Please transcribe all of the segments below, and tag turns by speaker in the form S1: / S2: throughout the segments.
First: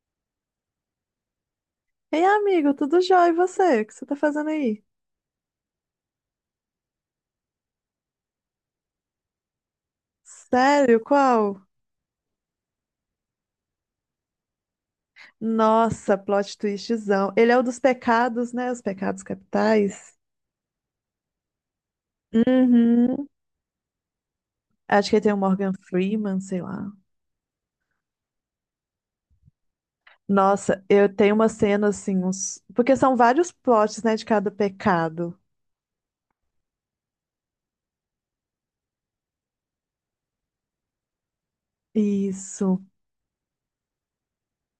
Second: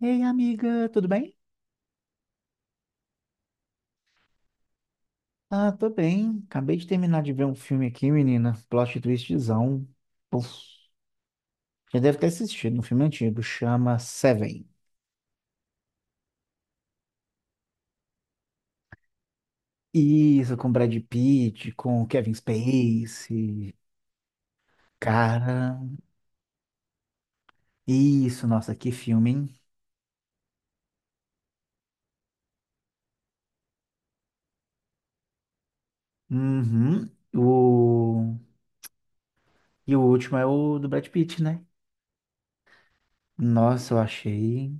S1: Ei, amiga, tudo bem?
S2: Ei, amigo, tudo jóia? E você? O que você tá fazendo aí?
S1: Ah, tô bem. Acabei de terminar de ver um filme aqui, menina. Plot twistzão. Puf,
S2: Sério? Qual?
S1: já deve ter assistido, um filme antigo, chama Seven.
S2: Nossa, plot twistzão. Ele é o dos pecados, né? Os pecados capitais.
S1: Isso, com Brad Pitt, com Kevin
S2: Uhum.
S1: Spacey.
S2: Acho que ele tem o Morgan
S1: Cara,
S2: Freeman, sei lá.
S1: isso, nossa, que filme, hein?
S2: Nossa, eu tenho uma cena assim, uns... porque são vários plots, né, de cada pecado.
S1: Uhum. O... E o último é o do Brad Pitt, né?
S2: Isso.
S1: Nossa, eu achei.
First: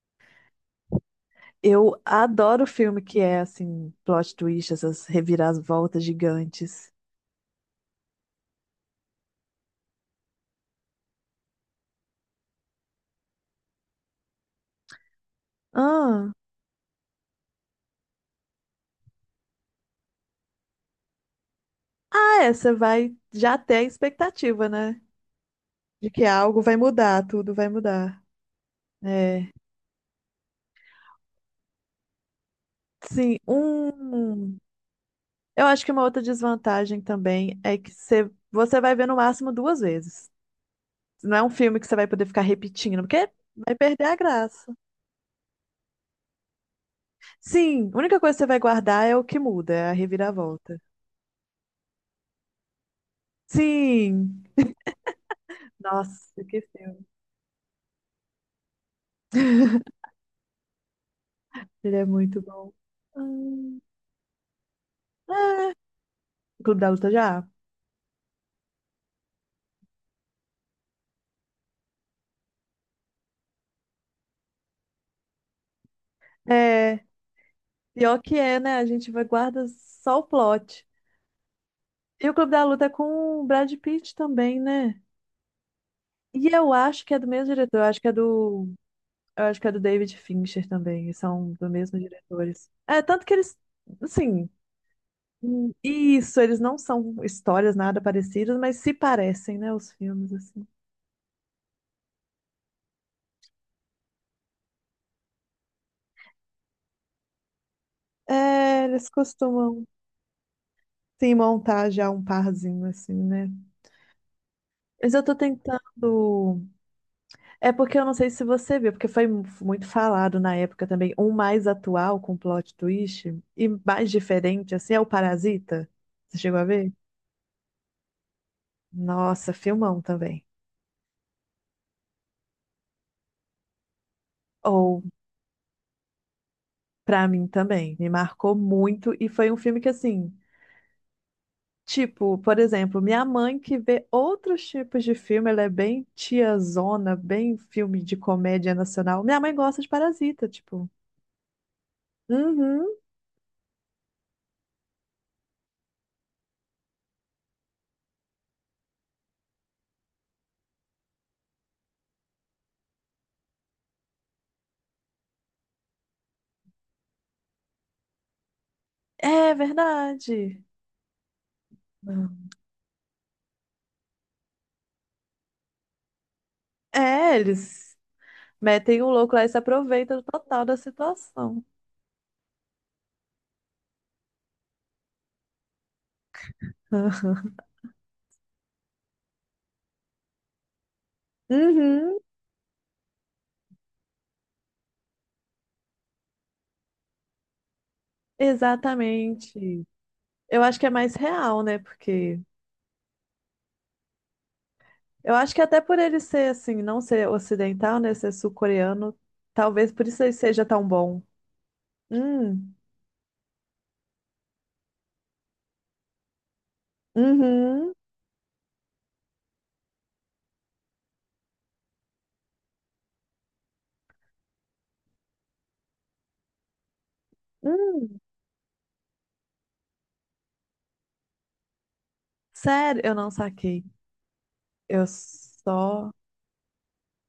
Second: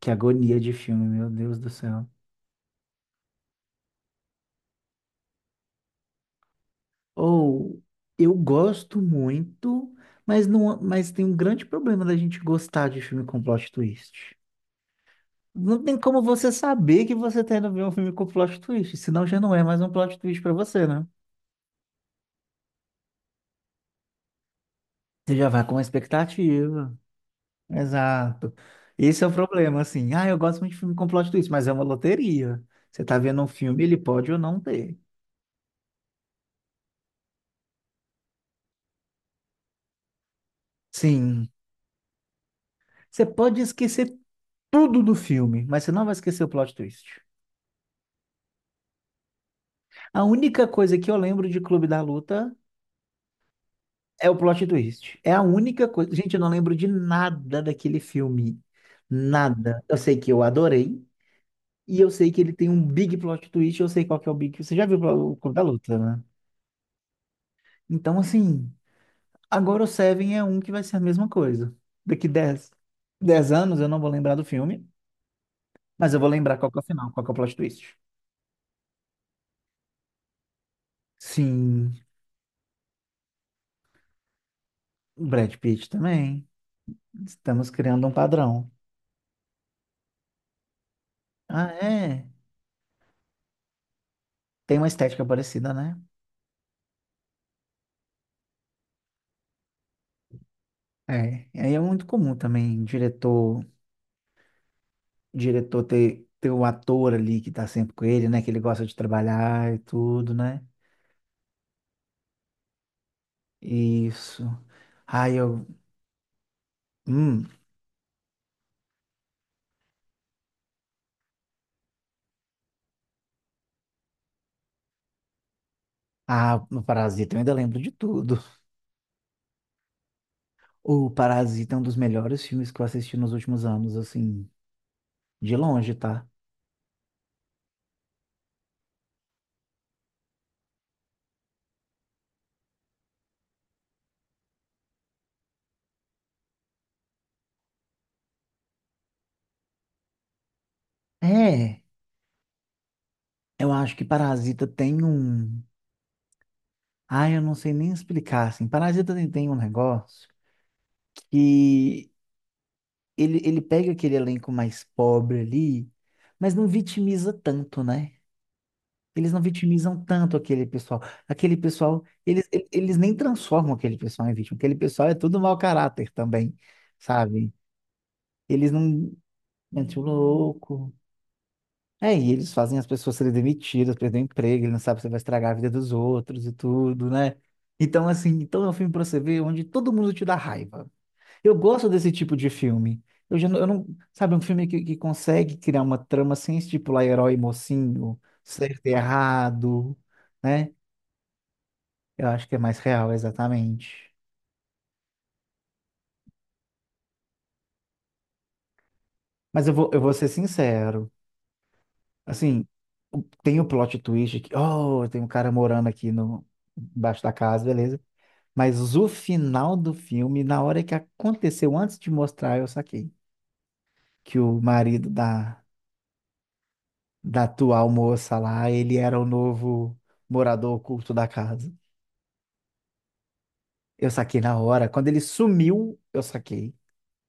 S1: Que agonia de filme, meu Deus do
S2: Eu
S1: céu.
S2: adoro filme que é assim, plot twist, essas reviravoltas gigantes.
S1: Ou eu gosto muito, mas não, mas tem um grande problema da gente gostar de filme com plot twist. Não tem como
S2: Ah,
S1: você saber que você tá indo ver um filme com plot twist, senão já não é mais um plot twist pra você, né?
S2: ah, é, você vai já ter a expectativa, né?
S1: Você já vai com uma
S2: De que algo vai
S1: expectativa.
S2: mudar, tudo vai mudar.
S1: Exato. Esse é o
S2: É.
S1: problema, assim. Ah, eu gosto muito de filme com plot twist, mas é uma loteria. Você tá
S2: Sim,
S1: vendo um filme, ele pode ou
S2: um.
S1: não ter.
S2: Eu acho que uma outra desvantagem também é que você vai ver no máximo duas vezes. Não é um
S1: Sim.
S2: filme que você vai poder ficar repetindo,
S1: Você
S2: porque
S1: pode
S2: vai perder
S1: esquecer
S2: a graça.
S1: tudo do filme, mas você não vai esquecer o plot twist.
S2: Sim, a única coisa que você vai guardar é o que muda, é a
S1: A única
S2: reviravolta.
S1: coisa que eu lembro de Clube da Luta é o
S2: Sim!
S1: plot twist. É a única coisa. Gente, eu
S2: Nossa,
S1: não
S2: que
S1: lembro de
S2: filme.
S1: nada daquele filme. Nada. Eu sei que eu adorei.
S2: Ele
S1: E
S2: é
S1: eu sei que
S2: muito
S1: ele tem
S2: bom.
S1: um big plot twist.
S2: Hum.
S1: Eu sei qual que é o big. Você já viu o Clube da Luta, né?
S2: Clube da Luta já?
S1: Então, assim. Agora o Seven é um que vai ser a mesma coisa. Daqui 10 anos eu não vou lembrar do filme. Mas eu vou lembrar qual que é o
S2: É.
S1: final, qual que é o plot twist.
S2: Pior que é, né? A gente vai guarda só o plot.
S1: Sim.
S2: E o Clube da Luta é com o Brad Pitt também, né?
S1: O Brad Pitt também.
S2: E eu acho que é do mesmo
S1: Estamos
S2: diretor, eu acho
S1: criando
S2: que
S1: um
S2: é do,
S1: padrão.
S2: eu acho que é do David Fincher também, e são do
S1: Ah,
S2: mesmo
S1: é.
S2: diretores. É, tanto que eles, assim,
S1: Tem uma estética parecida, né?
S2: isso, eles não são histórias nada parecidas, mas se parecem, né, os filmes, assim.
S1: É, e aí é muito comum também diretor ter o ator ali que tá sempre com ele, né? Que ele
S2: É,
S1: gosta de
S2: eles
S1: trabalhar e
S2: costumam,
S1: tudo, né?
S2: sim, montar já um parzinho, assim, né?
S1: Isso.
S2: Mas eu tô
S1: Ai, eu.
S2: tentando.
S1: Hum.
S2: É porque eu não sei se você viu, porque foi muito falado na época também, um mais atual com plot twist e mais diferente, assim, é o Parasita. Você chegou
S1: Ah,
S2: a
S1: no
S2: ver?
S1: Parasita eu ainda lembro de tudo.
S2: Nossa, filmão também.
S1: O Parasita é um dos melhores filmes que eu assisti nos últimos anos, assim,
S2: Ou,
S1: de longe, tá?
S2: pra mim também, me marcou muito e foi um filme que, assim, tipo, por exemplo, minha mãe que vê outros tipos de filme, ela é bem tiazona, bem filme de comédia nacional. Minha mãe gosta de Parasita, tipo.
S1: É,
S2: Uhum,
S1: eu acho que Parasita tem um. Ai, eu não sei nem explicar, assim. Parasita tem um negócio. Que ele pega aquele elenco mais pobre ali, mas não vitimiza tanto, né? Eles não
S2: é
S1: vitimizam tanto
S2: verdade.
S1: aquele pessoal. Aquele pessoal, eles nem transformam aquele pessoal em vítima. Aquele pessoal é tudo mau caráter também,
S2: É,
S1: sabe?
S2: eles.
S1: Eles
S2: Metem o
S1: não
S2: louco lá e se
S1: metem o
S2: aproveitam total da
S1: louco.
S2: situação.
S1: É, e eles fazem as pessoas serem demitidas, perder o emprego, ele não sabe se vai estragar a vida dos outros e tudo, né? Então, assim, então é um filme pra você ver onde todo mundo te dá raiva. Eu gosto desse
S2: Uhum,
S1: tipo de filme. Eu já não, eu não- sabe, um filme que consegue criar uma trama sem estipular herói e mocinho, certo e
S2: exatamente.
S1: errado,
S2: Eu
S1: né?
S2: acho que é mais real, né?
S1: Eu
S2: Porque
S1: acho que é mais real, exatamente.
S2: eu acho que até por ele ser assim, não ser ocidental, né? Ser sul-coreano,
S1: Mas
S2: talvez
S1: eu
S2: por
S1: vou
S2: isso
S1: ser
S2: ele seja tão
S1: sincero.
S2: bom.
S1: Assim,
S2: Hum,
S1: o- tem o plot twist que, oh, tem um cara morando aqui no embaixo da casa,
S2: uhum,
S1: beleza? Mas o final do filme, na hora que aconteceu, antes de mostrar, eu saquei que o marido da atual
S2: hum.
S1: moça lá, ele era o novo morador oculto da casa.
S2: Sério, eu não saquei.
S1: Eu saquei na hora.
S2: Eu
S1: Quando ele sumiu,
S2: só.
S1: eu saquei.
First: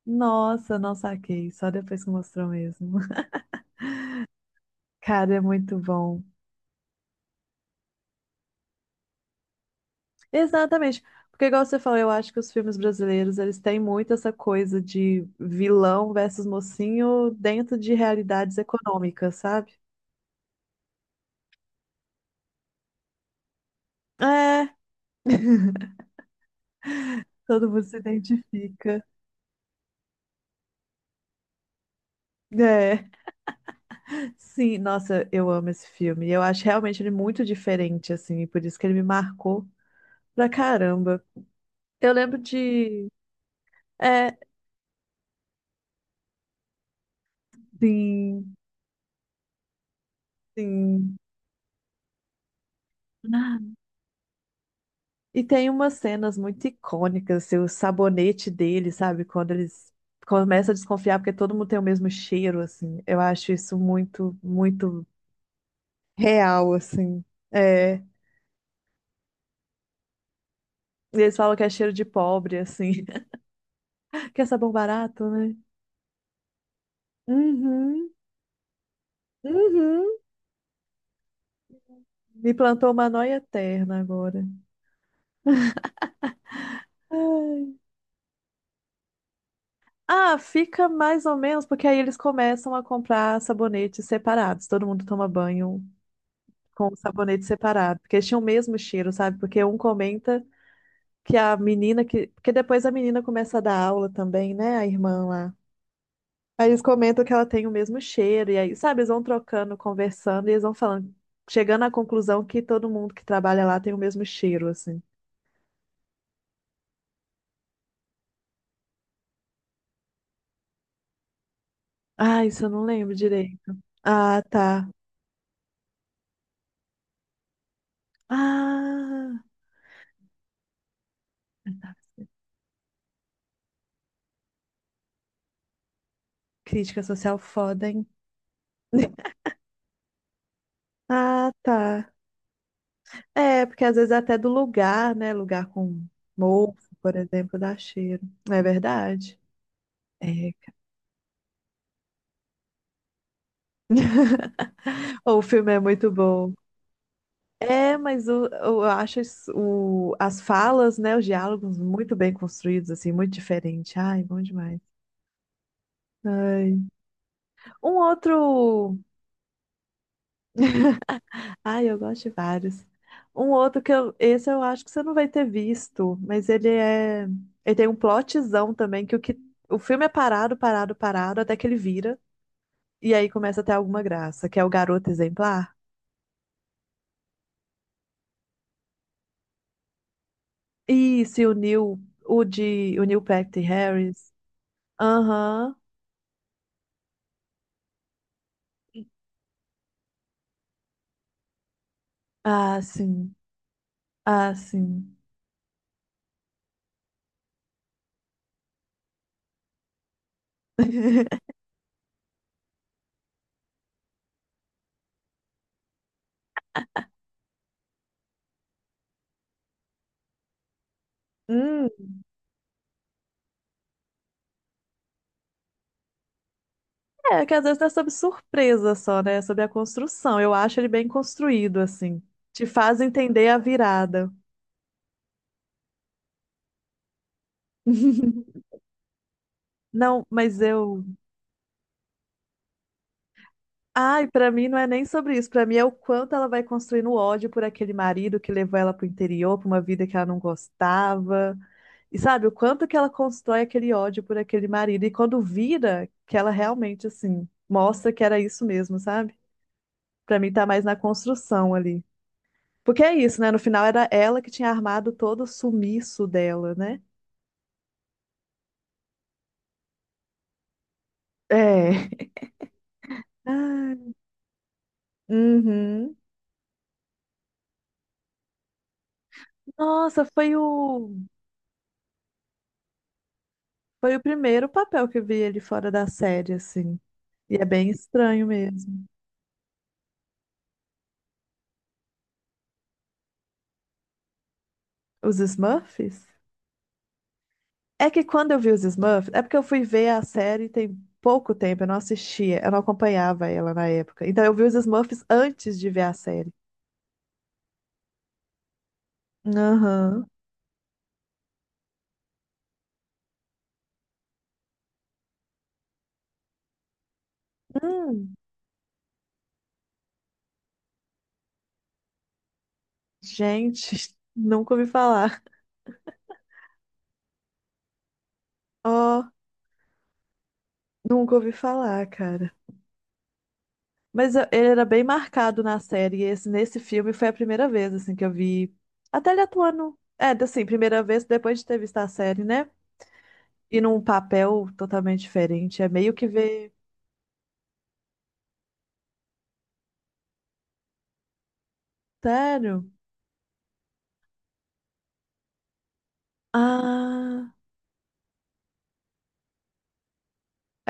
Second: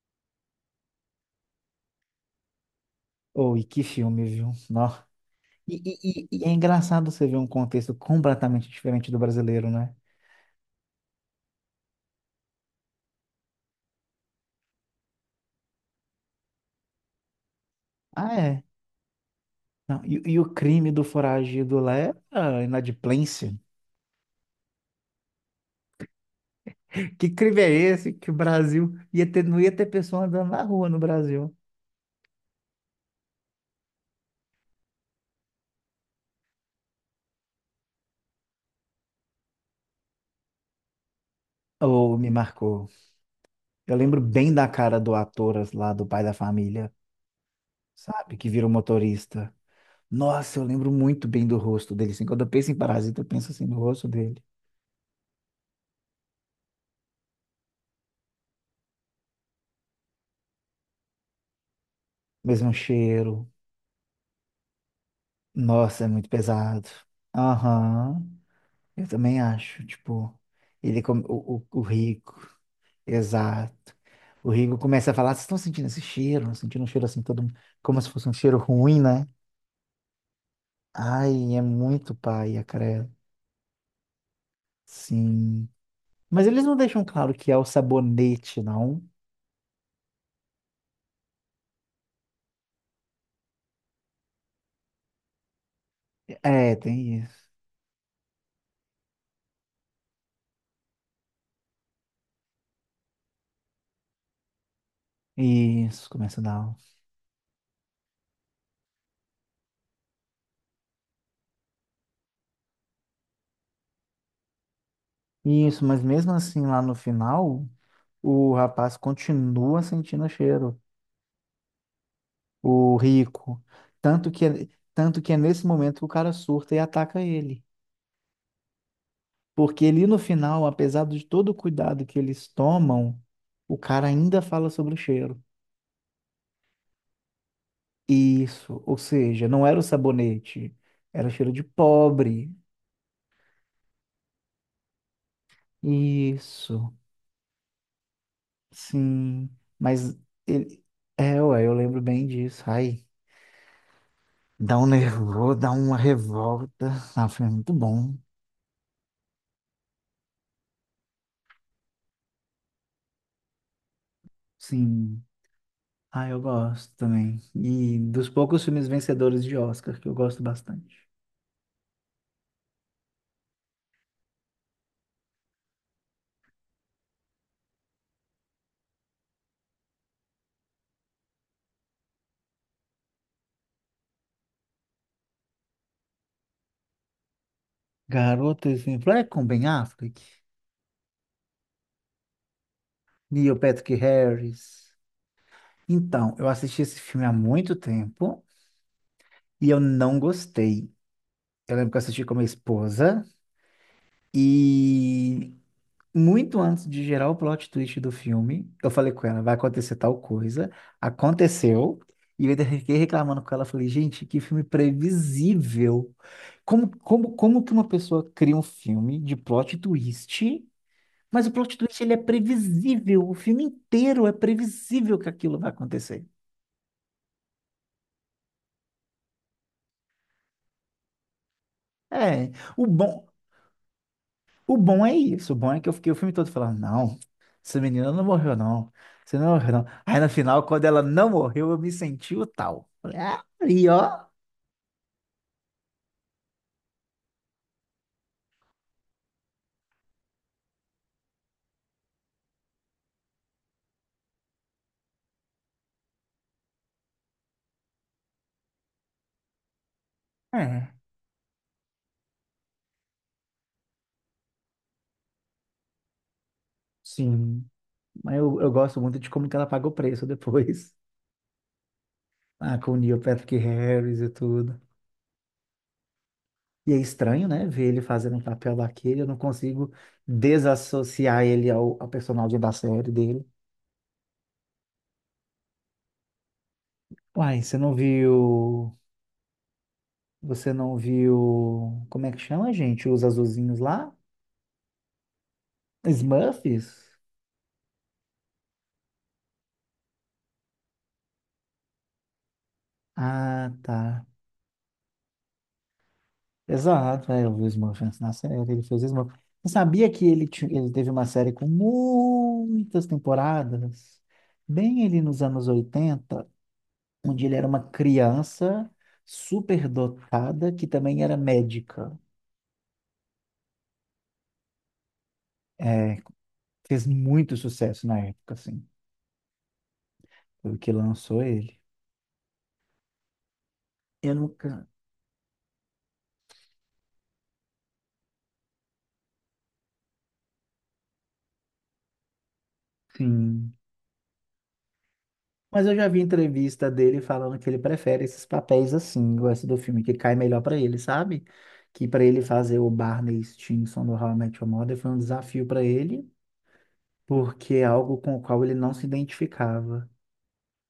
S2: Nossa, não saquei. Só depois que mostrou mesmo.
S1: Oh, e que filme, viu? Nó.
S2: Cara, é
S1: E,
S2: muito bom.
S1: e- e- e é engraçado você ver um contexto completamente diferente do brasileiro, né?
S2: Exatamente. Porque, igual você falou, eu acho que os filmes brasileiros, eles têm muito essa coisa de vilão versus mocinho dentro de
S1: Ah,
S2: realidades
S1: é.
S2: econômicas, sabe?
S1: Não, e o crime do foragido lá é ah, inadimplência.
S2: É,
S1: Que crime é
S2: todo mundo se
S1: esse que o Brasil
S2: identifica.
S1: ia ter, não ia ter pessoa andando na rua no Brasil?
S2: É, sim, nossa, eu amo esse filme. Eu acho realmente ele muito diferente, assim, e por isso que ele me marcou pra caramba. Eu
S1: Oh, me
S2: lembro
S1: marcou.
S2: de.
S1: Eu lembro
S2: É,
S1: bem da cara do ator lá do pai da família, sabe? Que
S2: sim,
S1: vira o motorista. Nossa, eu lembro
S2: sim.
S1: muito bem do rosto dele, assim. Quando eu penso em parasita, eu penso assim no rosto dele.
S2: E tem umas cenas muito icônicas, assim, o sabonete dele, sabe? Quando eles começam a desconfiar porque todo mundo tem o mesmo cheiro,
S1: Mesmo
S2: assim. Eu
S1: cheiro.
S2: acho isso muito
S1: Nossa, é muito
S2: real,
S1: pesado.
S2: assim. É. E
S1: Aham. Eu também acho, tipo, ele come
S2: eles falam que é
S1: o
S2: cheiro de
S1: Rico.
S2: pobre, assim.
S1: Exato.
S2: Que é
S1: O
S2: sabão
S1: Rico começa a
S2: barato,
S1: falar, vocês
S2: né?
S1: estão sentindo esse cheiro? Sentindo um cheiro assim todo, como se
S2: Uhum,
S1: fosse um cheiro ruim, né?
S2: uhum.
S1: Ai, é muito
S2: Me
S1: paia,
S2: plantou uma
S1: credo.
S2: nóia eterna agora.
S1: Sim. Mas eles não deixam claro que é o sabonete, não.
S2: Ah, fica mais ou menos, porque aí eles começam a comprar sabonetes separados. Todo mundo toma banho
S1: É,
S2: com o
S1: tem isso.
S2: sabonete separado, porque eles tinham o mesmo cheiro, sabe? Porque um comenta que a menina que. Porque depois a menina começa a dar aula também, né? A irmã lá.
S1: Isso, começa a dar.
S2: Aí
S1: Um
S2: eles comentam que ela tem o mesmo cheiro, e aí, sabe, eles vão trocando, conversando, e eles vão falando, chegando à conclusão que todo mundo que trabalha lá tem o mesmo cheiro, assim.
S1: isso, mas mesmo assim, lá no final, o rapaz continua sentindo cheiro,
S2: Ah, isso eu não
S1: o
S2: lembro
S1: rico.
S2: direito.
S1: Tanto
S2: Ah,
S1: que, é-
S2: tá.
S1: tanto que é nesse momento que o cara surta e ataca ele.
S2: Ah,
S1: Porque ali no final, apesar de todo o cuidado que eles tomam, o cara ainda fala sobre o cheiro.
S2: crítica social foda, hein?
S1: Isso, ou seja, não era o sabonete, era o
S2: Ah,
S1: cheiro de
S2: tá.
S1: pobre.
S2: É, porque às vezes é até do lugar, né? Lugar com mofo,
S1: Isso,
S2: por exemplo, dá cheiro. Não é verdade?
S1: sim. Mas
S2: É.
S1: ele... É, ué, eu lembro bem disso. Ai. Dá um
S2: O
S1: nervoso, dá
S2: filme é
S1: uma
S2: muito bom.
S1: revolta. Ah, foi muito
S2: É,
S1: bom.
S2: mas o- eu acho isso- o, as falas, né? Os diálogos muito bem construídos, assim, muito diferente. Ai, bom demais.
S1: Sim. Ah, eu
S2: Ai.
S1: gosto também.
S2: Um
S1: E dos poucos filmes
S2: outro.
S1: vencedores de Oscar, que eu gosto bastante.
S2: Ai, eu gosto de vários. Um outro que eu, esse eu acho que você não vai ter visto, mas ele é, ele tem um plotzão também que o filme é parado, parado, parado até que ele vira e aí começa a ter alguma graça, que é o Garoto Exemplar.
S1: Garota Exemplar é com Ben Affleck,
S2: Isso, e o Neil, o de, o Neil
S1: Neil
S2: Patrick
S1: Patrick
S2: Harris.
S1: Harris.
S2: Aham.
S1: Então, eu assisti esse filme há muito tempo e eu não gostei. Eu lembro que eu assisti com a minha
S2: Ah,
S1: esposa
S2: sim. Ah, sim.
S1: e muito antes de gerar o plot twist do filme, eu falei com ela, vai acontecer tal coisa. Aconteceu. E eu ainda fiquei reclamando com ela. Falei, gente, que filme previsível. Como que uma pessoa cria um filme de plot twist, mas o plot
S2: Hum.
S1: twist ele é previsível. O filme inteiro é previsível que aquilo vai acontecer.
S2: É, que às vezes não é sobre surpresa só, né? É sobre a construção. Eu acho ele bem construído, assim.
S1: É,
S2: Te
S1: o
S2: faz
S1: bom,
S2: entender a virada.
S1: O bom é isso. O bom é que eu fiquei o filme todo falando, não, essa menina não morreu, não. Você não morreu, não. Aí
S2: Não,
S1: no
S2: mas
S1: final, quando ela
S2: eu.
S1: não morreu, eu me senti o tal. Falei, ah, e ó.
S2: Ai, pra mim não é nem sobre isso. Pra mim é o quanto ela vai construindo ódio por aquele marido que levou ela pro interior, pra uma vida que ela não gostava. E sabe, o quanto que ela constrói aquele ódio por aquele marido. E quando vira, que ela realmente, assim, mostra que era isso mesmo, sabe? Pra mim tá mais
S1: É,
S2: na construção ali. Porque é isso, né? No final era ela que tinha armado todo o sumiço dela, né?
S1: sim. Mas eu gosto muito de como que ela paga o preço depois.
S2: É.
S1: Ah, com o Neil Patrick
S2: Ah,
S1: Harris e tudo.
S2: uhum.
S1: E é estranho, né? Ver ele fazendo um papel daquele. Eu não consigo
S2: Nossa, foi o.
S1: desassociar ele ao personagem da série dele.
S2: Foi o primeiro papel que eu vi ele fora da série, assim. E
S1: Uai,
S2: é
S1: você
S2: bem
S1: não
S2: estranho
S1: viu.
S2: mesmo.
S1: Você não viu. Como é que chama, gente? Os azulzinhos lá?
S2: Os Smurfs?
S1: Smurfs?
S2: É que quando eu vi os Smurfs, é porque eu fui ver a série tem pouco tempo, eu não assistia, eu não acompanhava
S1: Ah,
S2: ela na
S1: tá.
S2: época. Então eu vi os Smurfs antes de ver a série.
S1: Exato, é, eu vi o Smurf antes na série, ele fez Smurf. Você sabia que
S2: Aham.
S1: ele teve uma série com muitas temporadas? Bem ali nos anos 80, onde ele era uma
S2: Hum,
S1: criança superdotada que também era médica.
S2: gente, nunca ouvi falar.
S1: É, fez muito sucesso na época, assim,
S2: Ó,
S1: foi o que
S2: nunca
S1: lançou
S2: ouvi
S1: ele.
S2: falar, cara.
S1: Eu
S2: Mas eu- ele era
S1: nunca.
S2: bem marcado na série, e esse, nesse filme foi a primeira vez, assim, que eu vi. Até ele atuando. É, assim, primeira vez depois de ter visto a série, né?
S1: Sim.
S2: E num papel totalmente diferente.
S1: Mas
S2: É
S1: eu já
S2: meio
S1: vi
S2: que ver.
S1: entrevista dele falando que ele prefere esses papéis assim, gosta do filme que cai melhor pra ele, sabe? Que pra ele fazer o
S2: Sério?
S1: Barney Stinson do How I Met Your Mother foi um desafio pra ele,
S2: Ah,
S1: porque é algo com o qual ele não se identificava.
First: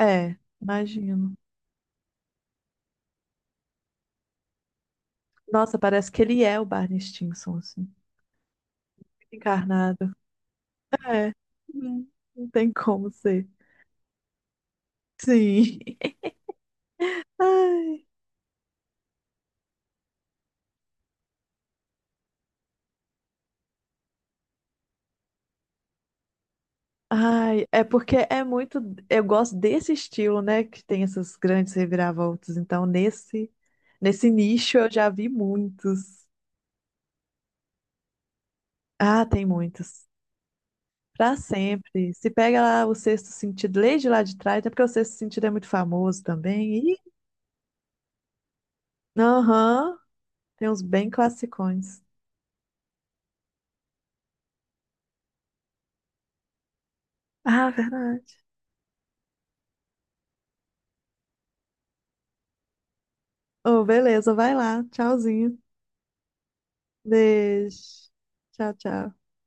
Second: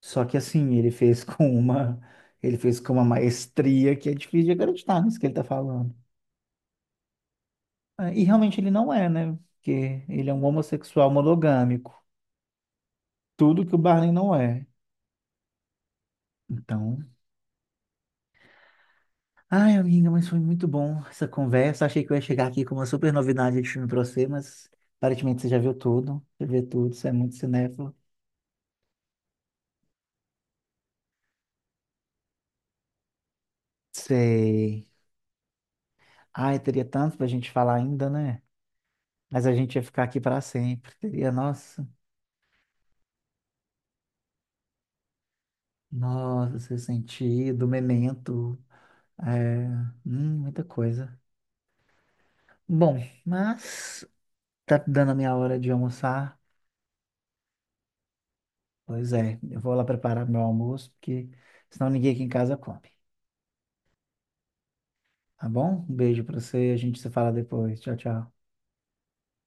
S1: Só que assim, ele fez
S2: imagino.
S1: com uma, ele fez com uma maestria que é difícil de acreditar nisso que ele tá
S2: Nossa,
S1: falando.
S2: parece que ele é o Barney Stinson, assim,
S1: É, e realmente ele não é, né? Porque
S2: encarnado.
S1: ele é um homossexual
S2: É,
S1: monogâmico,
S2: não não tem como ser.
S1: tudo que o Barney não é.
S2: Sim.
S1: Então,
S2: Ai.
S1: ai, amiga, mas foi muito bom essa conversa. Achei que eu ia chegar aqui com uma super novidade de filme pra você, mas aparentemente você já viu tudo. Você vê tudo, você é muito
S2: Ai, é
S1: cinéfilo.
S2: porque é muito. Eu gosto desse estilo, né? Que tem essas grandes reviravoltas. Então, nesse, nesse nicho
S1: Sei.
S2: eu já vi muitos.
S1: Ai, teria tanto pra gente falar ainda, né?
S2: Ah,
S1: Mas
S2: tem
S1: a gente ia ficar
S2: muitos.
S1: aqui pra sempre. Teria,
S2: Pra
S1: nossa,
S2: sempre. Se pega lá o Sexto Sentido, lê de lá de trás, até porque o Sexto Sentido é muito famoso
S1: nossa, seu
S2: também. E,
S1: sentido, memento, é,
S2: aham,
S1: muita
S2: tem uns bem
S1: coisa.
S2: classicões.
S1: Bom, mas tá dando a minha hora de almoçar.
S2: Ah, verdade.
S1: Pois é, eu vou lá preparar meu almoço, porque senão ninguém aqui em casa come.
S2: Oh, beleza, vai lá.
S1: Tá
S2: Tchauzinho.
S1: bom? Um beijo pra você, a gente se fala depois. Tchau,
S2: Beijo.
S1: tchau.
S2: Tchau, tchau.